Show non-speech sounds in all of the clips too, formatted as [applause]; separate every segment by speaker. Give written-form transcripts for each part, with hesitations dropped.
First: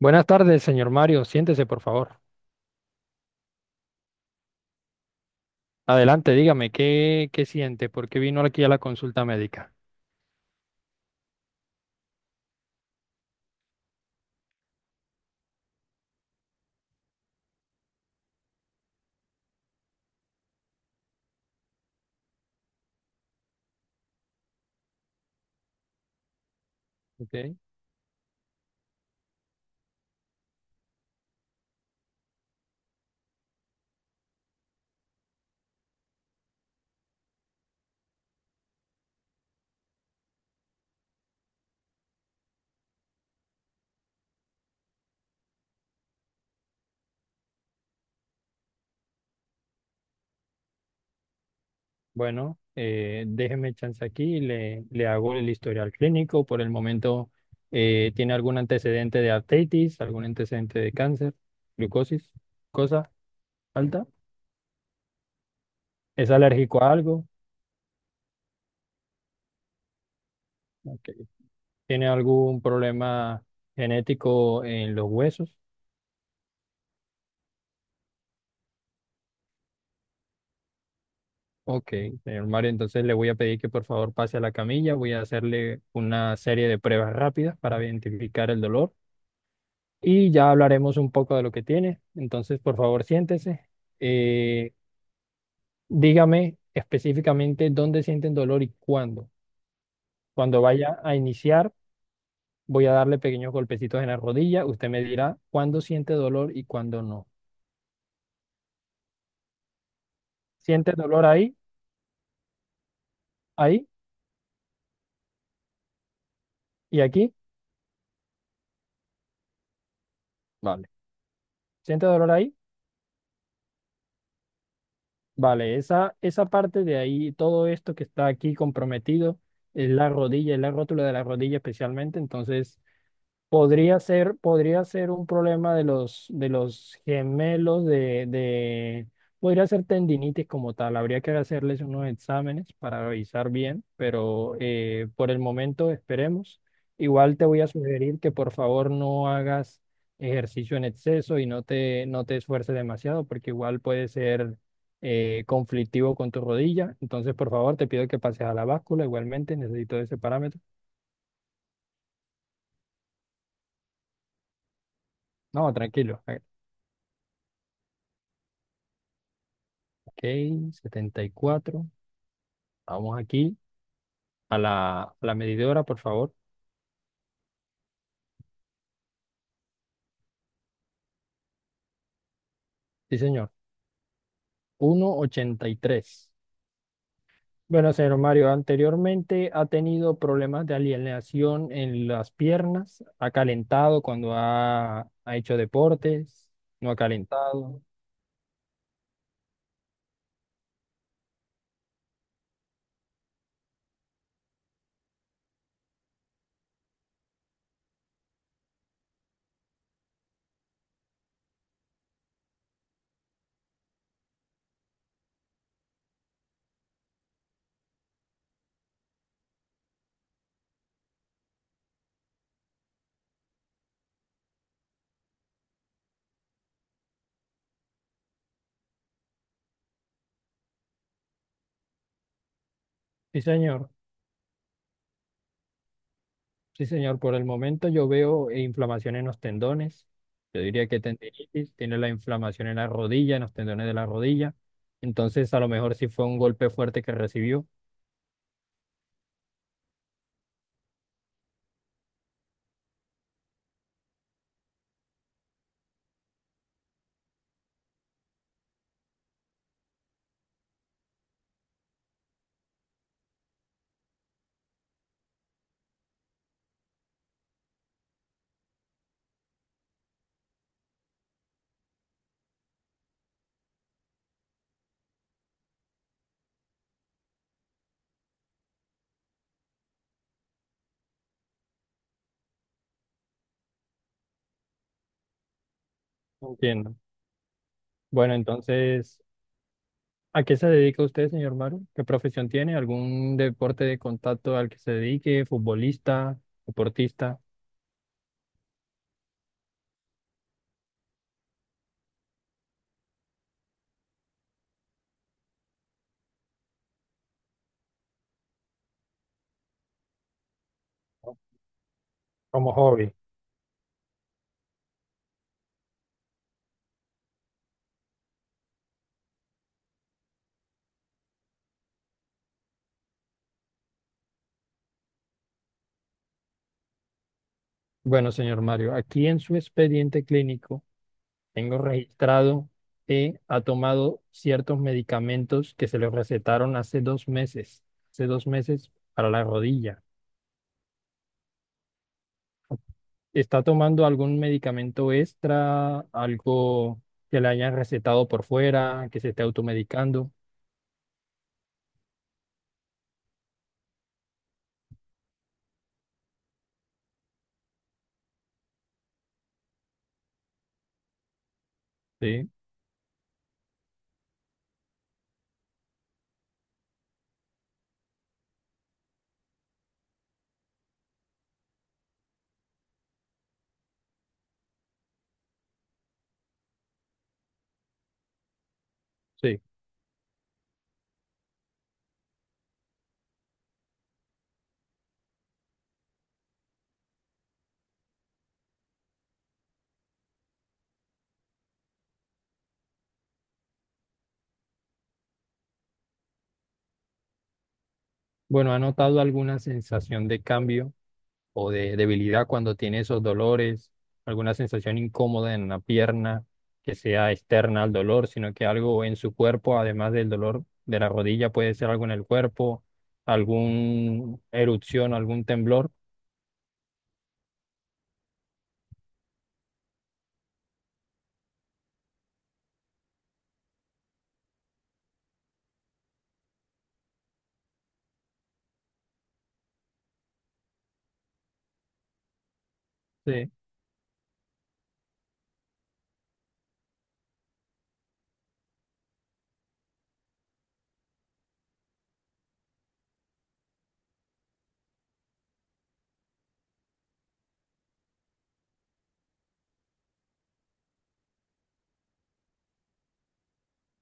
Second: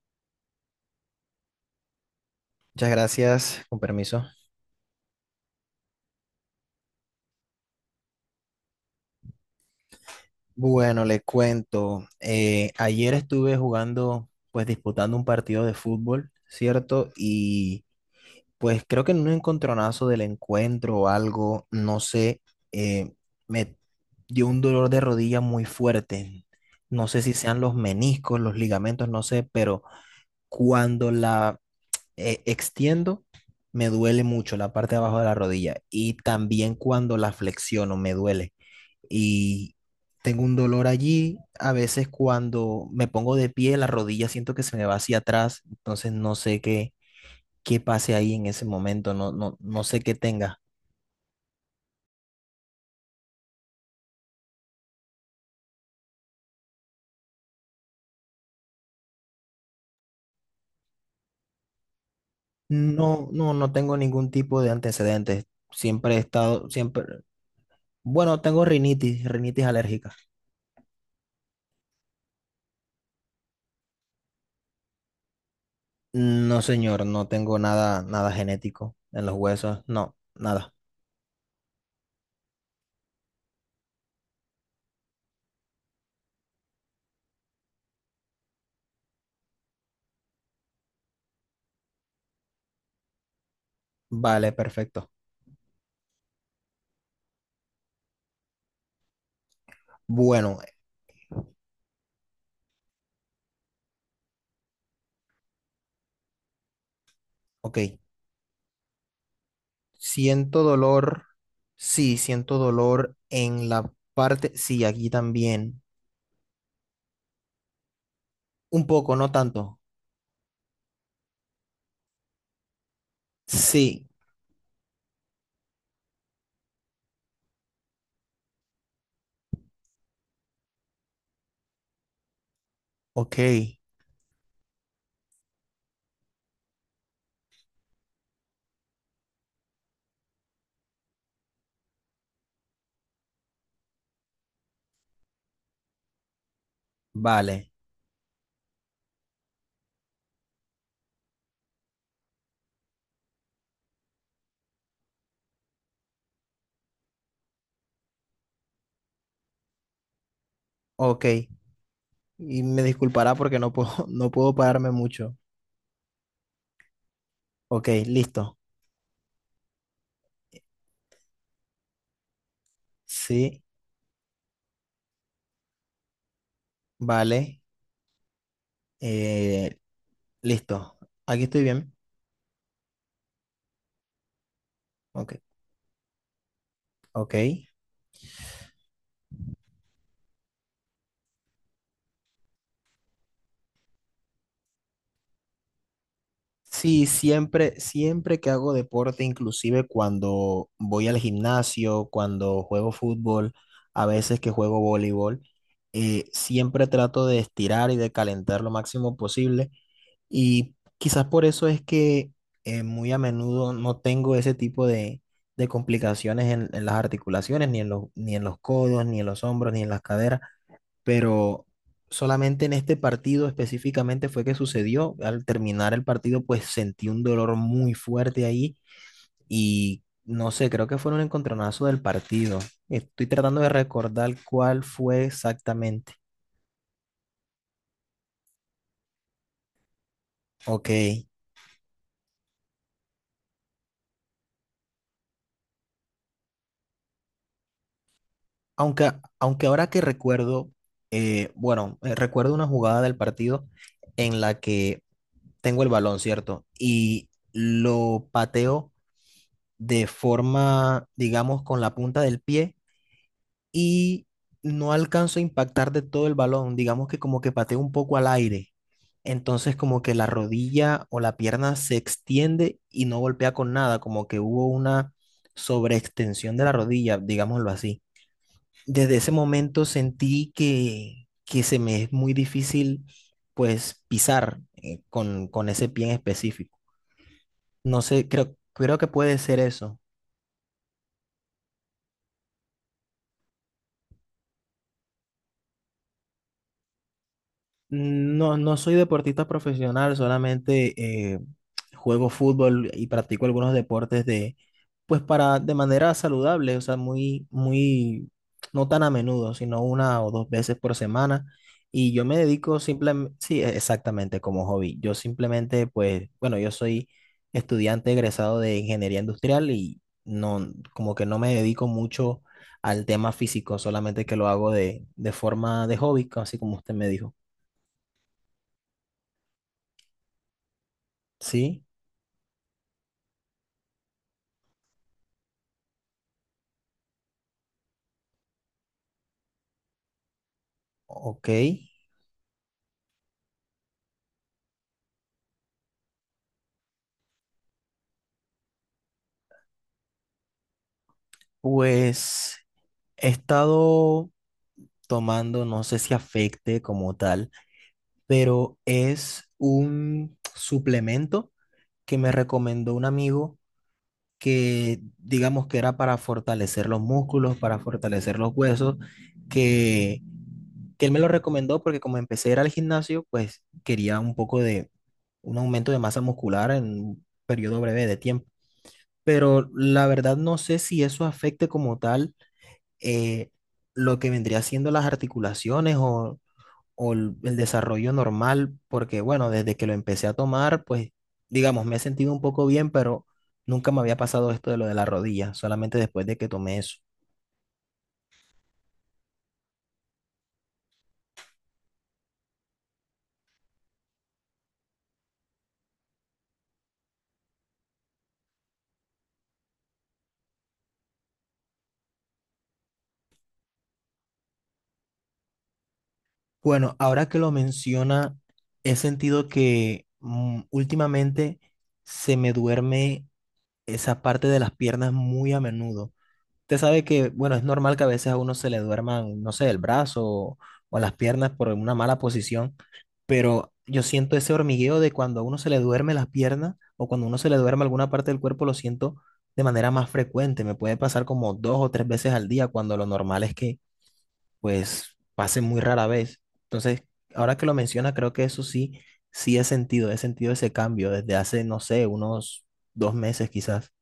Speaker 1: Buenas tardes, señor Mario. Siéntese, por favor.
Speaker 2: Muchas gracias, con permiso.
Speaker 1: Adelante, dígame, ¿qué siente? ¿Por qué vino aquí a la consulta médica?
Speaker 2: Bueno, le cuento. Ayer estuve jugando, pues disputando un partido de fútbol, ¿cierto? Y pues creo que en un encontronazo del encuentro o algo, no sé, eh, me dio un dolor de rodilla muy fuerte. No sé si
Speaker 1: Ok.
Speaker 2: sean los meniscos, los ligamentos, no sé, pero cuando la extiendo, me duele mucho la parte de abajo de la rodilla. Y también cuando la flexiono, me duele. Y tengo un dolor allí. A veces cuando me pongo de pie, la rodilla siento que se me va hacia atrás, entonces no sé qué, qué pase ahí en ese momento, no, no, no sé qué tenga.
Speaker 1: Bueno, déjeme chance aquí, le hago el historial clínico. Por el momento, ¿tiene algún antecedente de artritis, algún antecedente de cáncer, glucosis, cosa
Speaker 2: No, no, no tengo
Speaker 1: alta?
Speaker 2: ningún tipo de antecedentes. Siempre he
Speaker 1: ¿Es
Speaker 2: estado,
Speaker 1: alérgico a
Speaker 2: siempre,
Speaker 1: algo?
Speaker 2: bueno, tengo rinitis, rinitis alérgica.
Speaker 1: Ok. ¿Tiene algún problema genético en los huesos?
Speaker 2: No, señor, no tengo nada, nada genético en los huesos, no, nada.
Speaker 1: Ok, señor Mario, entonces le voy a pedir que por favor pase a la camilla, voy a hacerle una serie de pruebas rápidas para identificar el dolor y ya hablaremos un poco de lo que tiene. Entonces, por favor, siéntese.
Speaker 2: Vale,
Speaker 1: Eh,
Speaker 2: perfecto.
Speaker 1: Dígame específicamente dónde sienten dolor y cuándo.
Speaker 2: Bueno,
Speaker 1: Cuando vaya a iniciar, voy a darle pequeños golpecitos en la rodilla. Usted me dirá cuándo siente dolor y cuándo no.
Speaker 2: ok. Siento
Speaker 1: ¿Siente
Speaker 2: dolor,
Speaker 1: dolor ahí,
Speaker 2: sí, siento dolor en
Speaker 1: ahí
Speaker 2: la parte, sí, aquí también.
Speaker 1: y aquí?
Speaker 2: Un poco, no tanto.
Speaker 1: Vale. ¿Siente dolor ahí?
Speaker 2: Sí,
Speaker 1: Vale, esa parte de ahí, todo esto que está aquí comprometido, es la rodilla, es la rótula de la rodilla especialmente. Entonces,
Speaker 2: ok,
Speaker 1: podría ser un problema de los gemelos, podría ser tendinitis como tal. Habría que hacerles unos exámenes para revisar bien, pero por el momento esperemos. Igual te voy a
Speaker 2: vale,
Speaker 1: sugerir que por favor no hagas ejercicio en exceso y no te esfuerces demasiado, porque igual puede ser conflictivo con tu rodilla. Entonces, por favor, te pido que pases a la báscula. Igualmente necesito ese parámetro.
Speaker 2: ok. Y me disculpará porque no puedo, [laughs] no puedo pararme mucho.
Speaker 1: No, tranquilo.
Speaker 2: Ok, listo.
Speaker 1: Ok, 74. Vamos aquí
Speaker 2: Sí,
Speaker 1: a la medidora, por favor.
Speaker 2: vale, eh, listo. Aquí estoy bien.
Speaker 1: Sí, señor. Uno coma
Speaker 2: Ok,
Speaker 1: ochenta y tres.
Speaker 2: ok.
Speaker 1: Bueno, señor Mario, anteriormente ha tenido problemas de alienación en las piernas. Ha calentado cuando ha hecho deportes. No ha
Speaker 2: Sí, siempre,
Speaker 1: calentado.
Speaker 2: siempre que hago deporte, inclusive cuando voy al gimnasio, cuando juego fútbol, a veces que juego voleibol, siempre trato de estirar y de calentar lo máximo posible. Y quizás por eso es que muy a menudo no tengo ese tipo de complicaciones en las articulaciones, ni en los, ni en los codos, ni en los hombros, ni en las caderas, pero solamente en este partido específicamente fue que sucedió. Al terminar el partido, pues sentí un dolor muy fuerte ahí y no sé, creo que fue un encontronazo del partido. Estoy
Speaker 1: Sí,
Speaker 2: tratando de
Speaker 1: señor.
Speaker 2: recordar cuál fue exactamente.
Speaker 1: Sí, señor. Por el momento yo veo inflamación en los tendones. Yo diría
Speaker 2: Ok,
Speaker 1: que tendinitis. Tiene la inflamación en la rodilla, en los tendones de la rodilla. Entonces, a lo mejor sí fue un golpe fuerte que recibió.
Speaker 2: aunque, aunque ahora que recuerdo, bueno, recuerdo una jugada del partido en la que tengo el balón, ¿cierto? Y lo pateo de forma, digamos, con la punta del pie y no alcanzo a impactar de todo el balón, digamos que como que pateo un poco al aire. Entonces como que la rodilla o la pierna se extiende y no golpea con nada, como que hubo una sobreextensión de la rodilla, digámoslo así. Desde ese momento sentí que se me es muy difícil pues pisar con ese pie en específico.
Speaker 1: Entiendo.
Speaker 2: No sé,
Speaker 1: Bueno,
Speaker 2: creo, creo que
Speaker 1: entonces,
Speaker 2: puede ser eso.
Speaker 1: ¿a qué se dedica usted, señor Maru? ¿Qué profesión tiene? ¿Algún deporte de contacto al que se dedique? ¿Futbolista? ¿Deportista?
Speaker 2: No, no soy deportista profesional, solamente juego fútbol y practico algunos deportes de, pues para, de manera saludable, o sea, muy, muy, no tan a menudo, sino una o dos veces por semana. Y yo me
Speaker 1: Como
Speaker 2: dedico
Speaker 1: hobby.
Speaker 2: simplemente, sí, e- exactamente como hobby. Yo simplemente, pues, bueno, yo soy estudiante egresado de ingeniería industrial y no, como que no me dedico mucho al tema físico, solamente que lo hago de forma de hobby, así como usted me dijo.
Speaker 1: Bueno, señor Mario, aquí en su expediente clínico tengo
Speaker 2: Sí,
Speaker 1: registrado que ha tomado ciertos medicamentos que se le recetaron hace dos meses para la rodilla.
Speaker 2: ok.
Speaker 1: ¿Está tomando algún medicamento extra, algo que le hayan recetado por fuera, que se esté automedicando?
Speaker 2: Pues he estado tomando, no sé si afecte como tal, pero es un suplemento que me
Speaker 1: Sí.
Speaker 2: recomendó un amigo que digamos que era para fortalecer los músculos, para fortalecer los huesos, que, que él me lo recomendó porque como empecé a ir al gimnasio, pues quería un poco de un aumento de masa muscular en un periodo breve de tiempo.
Speaker 1: Sí.
Speaker 2: Pero la verdad no sé si eso afecte como tal eh, lo que vendría siendo las articulaciones o el desarrollo normal, porque bueno, desde que lo empecé a tomar, pues digamos, me he sentido un poco bien, pero nunca me había pasado esto de lo de la rodilla, solamente después de que tomé eso.
Speaker 1: Bueno, ¿ha notado alguna sensación de cambio o de debilidad cuando tiene esos dolores? ¿Alguna sensación incómoda en la pierna que sea externa al dolor, sino que algo en su cuerpo, además del dolor de la rodilla, puede ser algo en el cuerpo, alguna erupción, algún temblor?
Speaker 2: Bueno, ahora que lo menciona, he sentido que últimamente se me duerme esa parte de las piernas muy a menudo. Usted sabe que, bueno, es normal que a veces a uno se le duerman, no sé, el brazo o las piernas por una mala posición,
Speaker 1: Sí.
Speaker 2: pero yo siento ese hormigueo de cuando a uno se le duerme las piernas o cuando a uno se le duerme alguna parte del cuerpo, lo siento de manera más frecuente. Me puede pasar como dos o tres veces al día cuando lo normal es que, pues, pase muy rara vez. Entonces, ahora que lo menciona, creo que eso sí, sí he sentido ese cambio desde hace, no sé, unos 2 meses quizás.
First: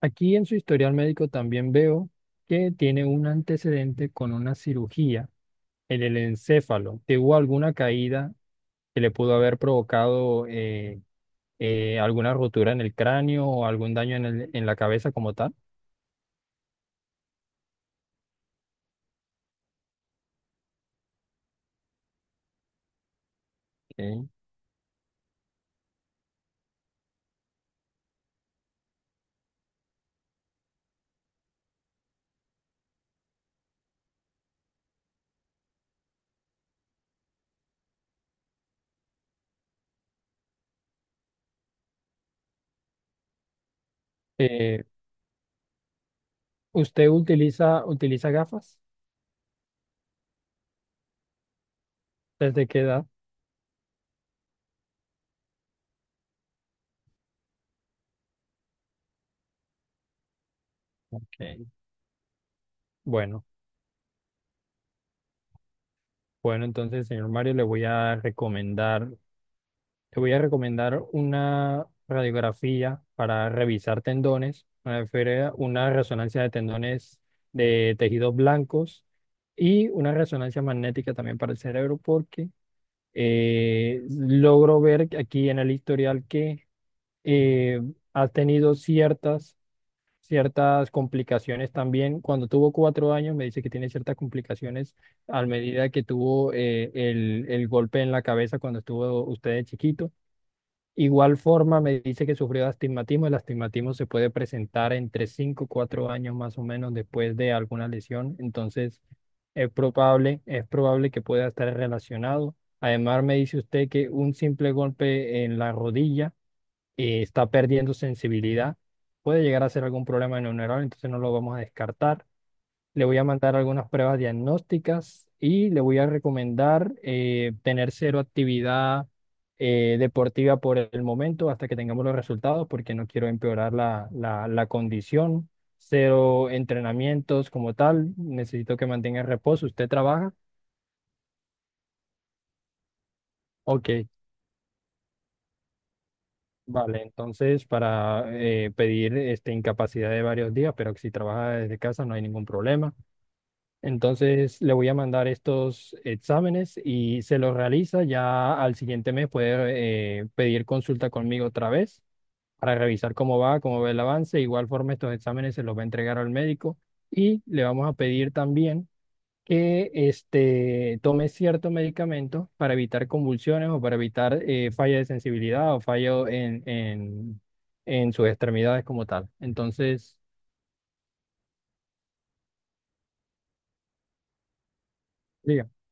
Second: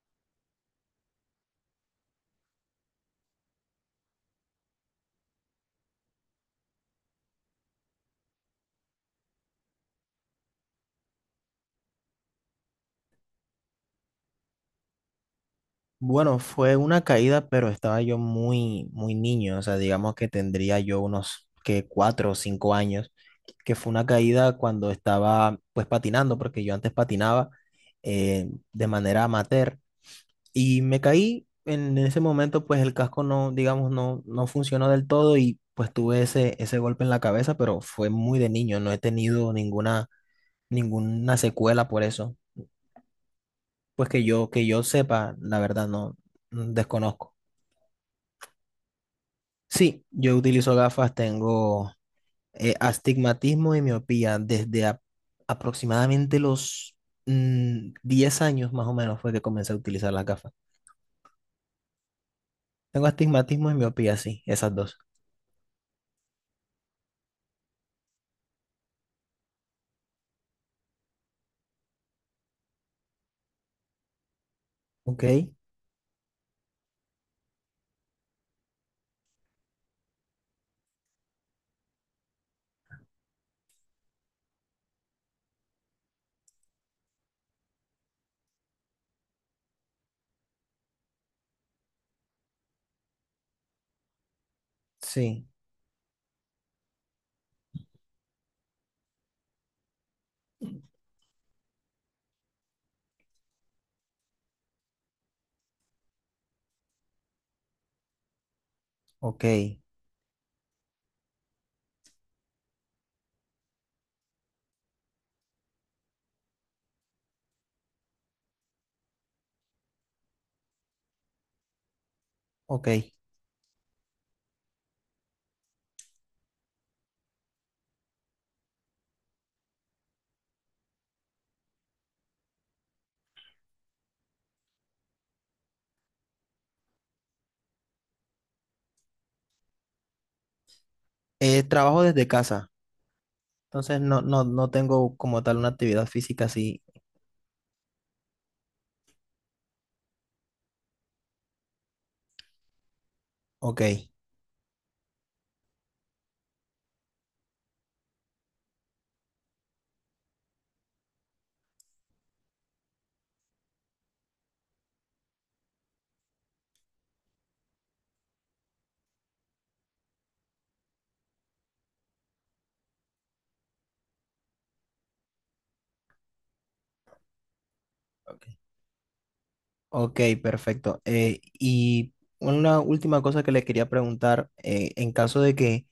Speaker 1: Aquí en su historial médico también veo que tiene un antecedente con una cirugía en el encéfalo. ¿Tuvo alguna caída que le pudo haber provocado alguna rotura en el cráneo o algún daño en la cabeza como tal?
Speaker 2: Bueno, fue una caída, pero estaba yo muy, muy niño, o sea, digamos que tendría yo unos que 4 o 5 años, que fue una
Speaker 1: Ok.
Speaker 2: caída cuando estaba pues patinando, porque yo antes patinaba de manera amateur y me caí en ese momento, pues el casco no, digamos, no, no funcionó del todo y pues tuve ese, ese golpe en la cabeza, pero fue muy de niño, no he tenido ninguna, ninguna secuela por eso, pues que yo
Speaker 1: Eh,
Speaker 2: sepa, la verdad, no,
Speaker 1: ¿Usted
Speaker 2: desconozco.
Speaker 1: utiliza gafas?
Speaker 2: Sí, yo utilizo gafas, tengo
Speaker 1: ¿Desde qué edad?
Speaker 2: astigmatismo y miopía desde aproximadamente los 10 años más o menos fue que comencé a utilizar las gafas.
Speaker 1: Ok.
Speaker 2: Tengo
Speaker 1: Bueno,
Speaker 2: astigmatismo y miopía, sí, esas dos.
Speaker 1: bueno, entonces, señor Mario, le voy a recomendar una radiografía para revisar tendones,
Speaker 2: Ok,
Speaker 1: una resonancia de tendones de tejidos blancos y una resonancia magnética también para el cerebro, porque logro ver aquí en el historial que eh, ha tenido ciertas complicaciones también. Cuando tuvo 4 años, me dice que tiene ciertas complicaciones a
Speaker 2: sí,
Speaker 1: medida que tuvo el golpe en la cabeza cuando estuvo usted de chiquito. Igual forma, me dice que sufrió de astigmatismo. El astigmatismo se puede presentar entre 5 o 4 años más o menos después de alguna lesión. Entonces,
Speaker 2: ok,
Speaker 1: es probable que pueda estar relacionado. Además, me dice usted que un simple golpe en la rodilla y está perdiendo sensibilidad, puede llegar a ser algún problema neuronal, entonces no lo vamos a descartar.
Speaker 2: ok.
Speaker 1: Le voy a mandar algunas pruebas diagnósticas y le voy a recomendar tener cero actividad deportiva por el momento hasta que tengamos los resultados, porque no quiero empeorar la condición. Cero entrenamientos como tal, necesito que mantenga reposo. ¿Usted trabaja?
Speaker 2: Trabajo desde casa,
Speaker 1: Ok.
Speaker 2: entonces no, no, no tengo como tal una actividad física así.
Speaker 1: Vale, entonces para pedir este, incapacidad de varios días, pero que si trabaja desde casa no hay ningún problema.
Speaker 2: Ok,
Speaker 1: Entonces le voy a mandar estos exámenes y se los realiza. Ya al siguiente mes puede pedir consulta conmigo otra vez para revisar cómo va el avance. De igual forma, estos exámenes se los va a entregar al médico y le vamos a pedir también que este, tome cierto medicamento para evitar convulsiones o para evitar falla de sensibilidad o fallo en sus
Speaker 2: ok.
Speaker 1: extremidades como tal. Entonces,
Speaker 2: Ok, perfecto. Y una última cosa que le quería preguntar, en caso de
Speaker 1: diga,
Speaker 2: que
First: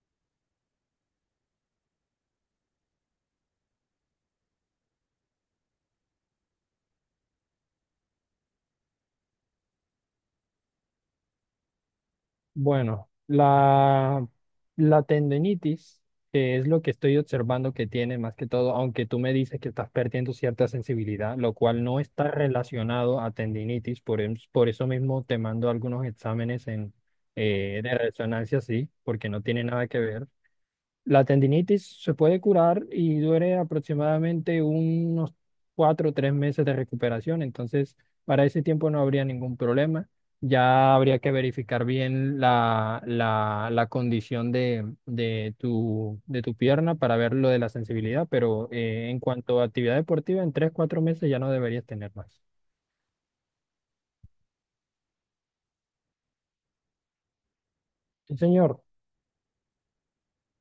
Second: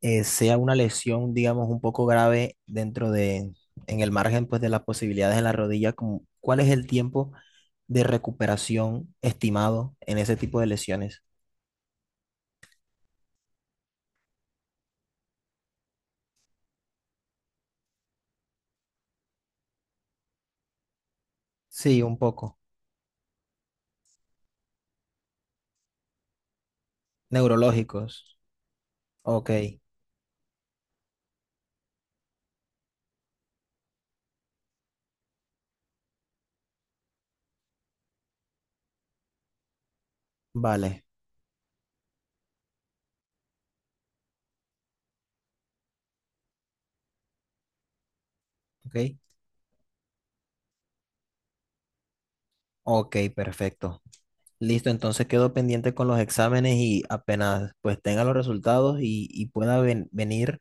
Speaker 2: sea una lesión, digamos, un poco grave dentro de, en el margen, pues, de las posibilidades en la rodilla, como, ¿cuál es el tiempo de recuperación estimado en ese tipo de lesiones?
Speaker 1: bueno, la tendinitis, que es lo que estoy observando que tiene más que todo, aunque tú me dices que estás perdiendo cierta sensibilidad, lo cual no
Speaker 2: Sí, un
Speaker 1: está
Speaker 2: poco.
Speaker 1: relacionado a tendinitis, por eso mismo te mando algunos exámenes de
Speaker 2: Neurológicos.
Speaker 1: resonancia, sí, porque no
Speaker 2: Ok,
Speaker 1: tiene nada que ver. La tendinitis se puede curar y dure aproximadamente unos 4 o 3 meses de recuperación, entonces para ese tiempo no habría ningún problema. Ya
Speaker 2: vale.
Speaker 1: habría que verificar bien la condición de tu pierna para ver lo de la sensibilidad, pero
Speaker 2: Ok,
Speaker 1: en cuanto a actividad deportiva, en 3, 4 meses ya no deberías tener más.
Speaker 2: ok, perfecto. Listo, entonces quedo pendiente con los exámenes y apenas pues tenga los
Speaker 1: Sí, señor.
Speaker 2: resultados y pueda venir,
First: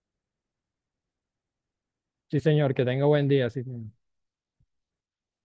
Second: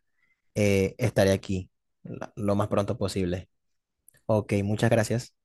Speaker 2: estaré aquí
Speaker 1: Sí,
Speaker 2: lo más
Speaker 1: señor. Que
Speaker 2: pronto
Speaker 1: tenga buen
Speaker 2: posible.
Speaker 1: día. Sí, señor.
Speaker 2: Ok, muchas gracias.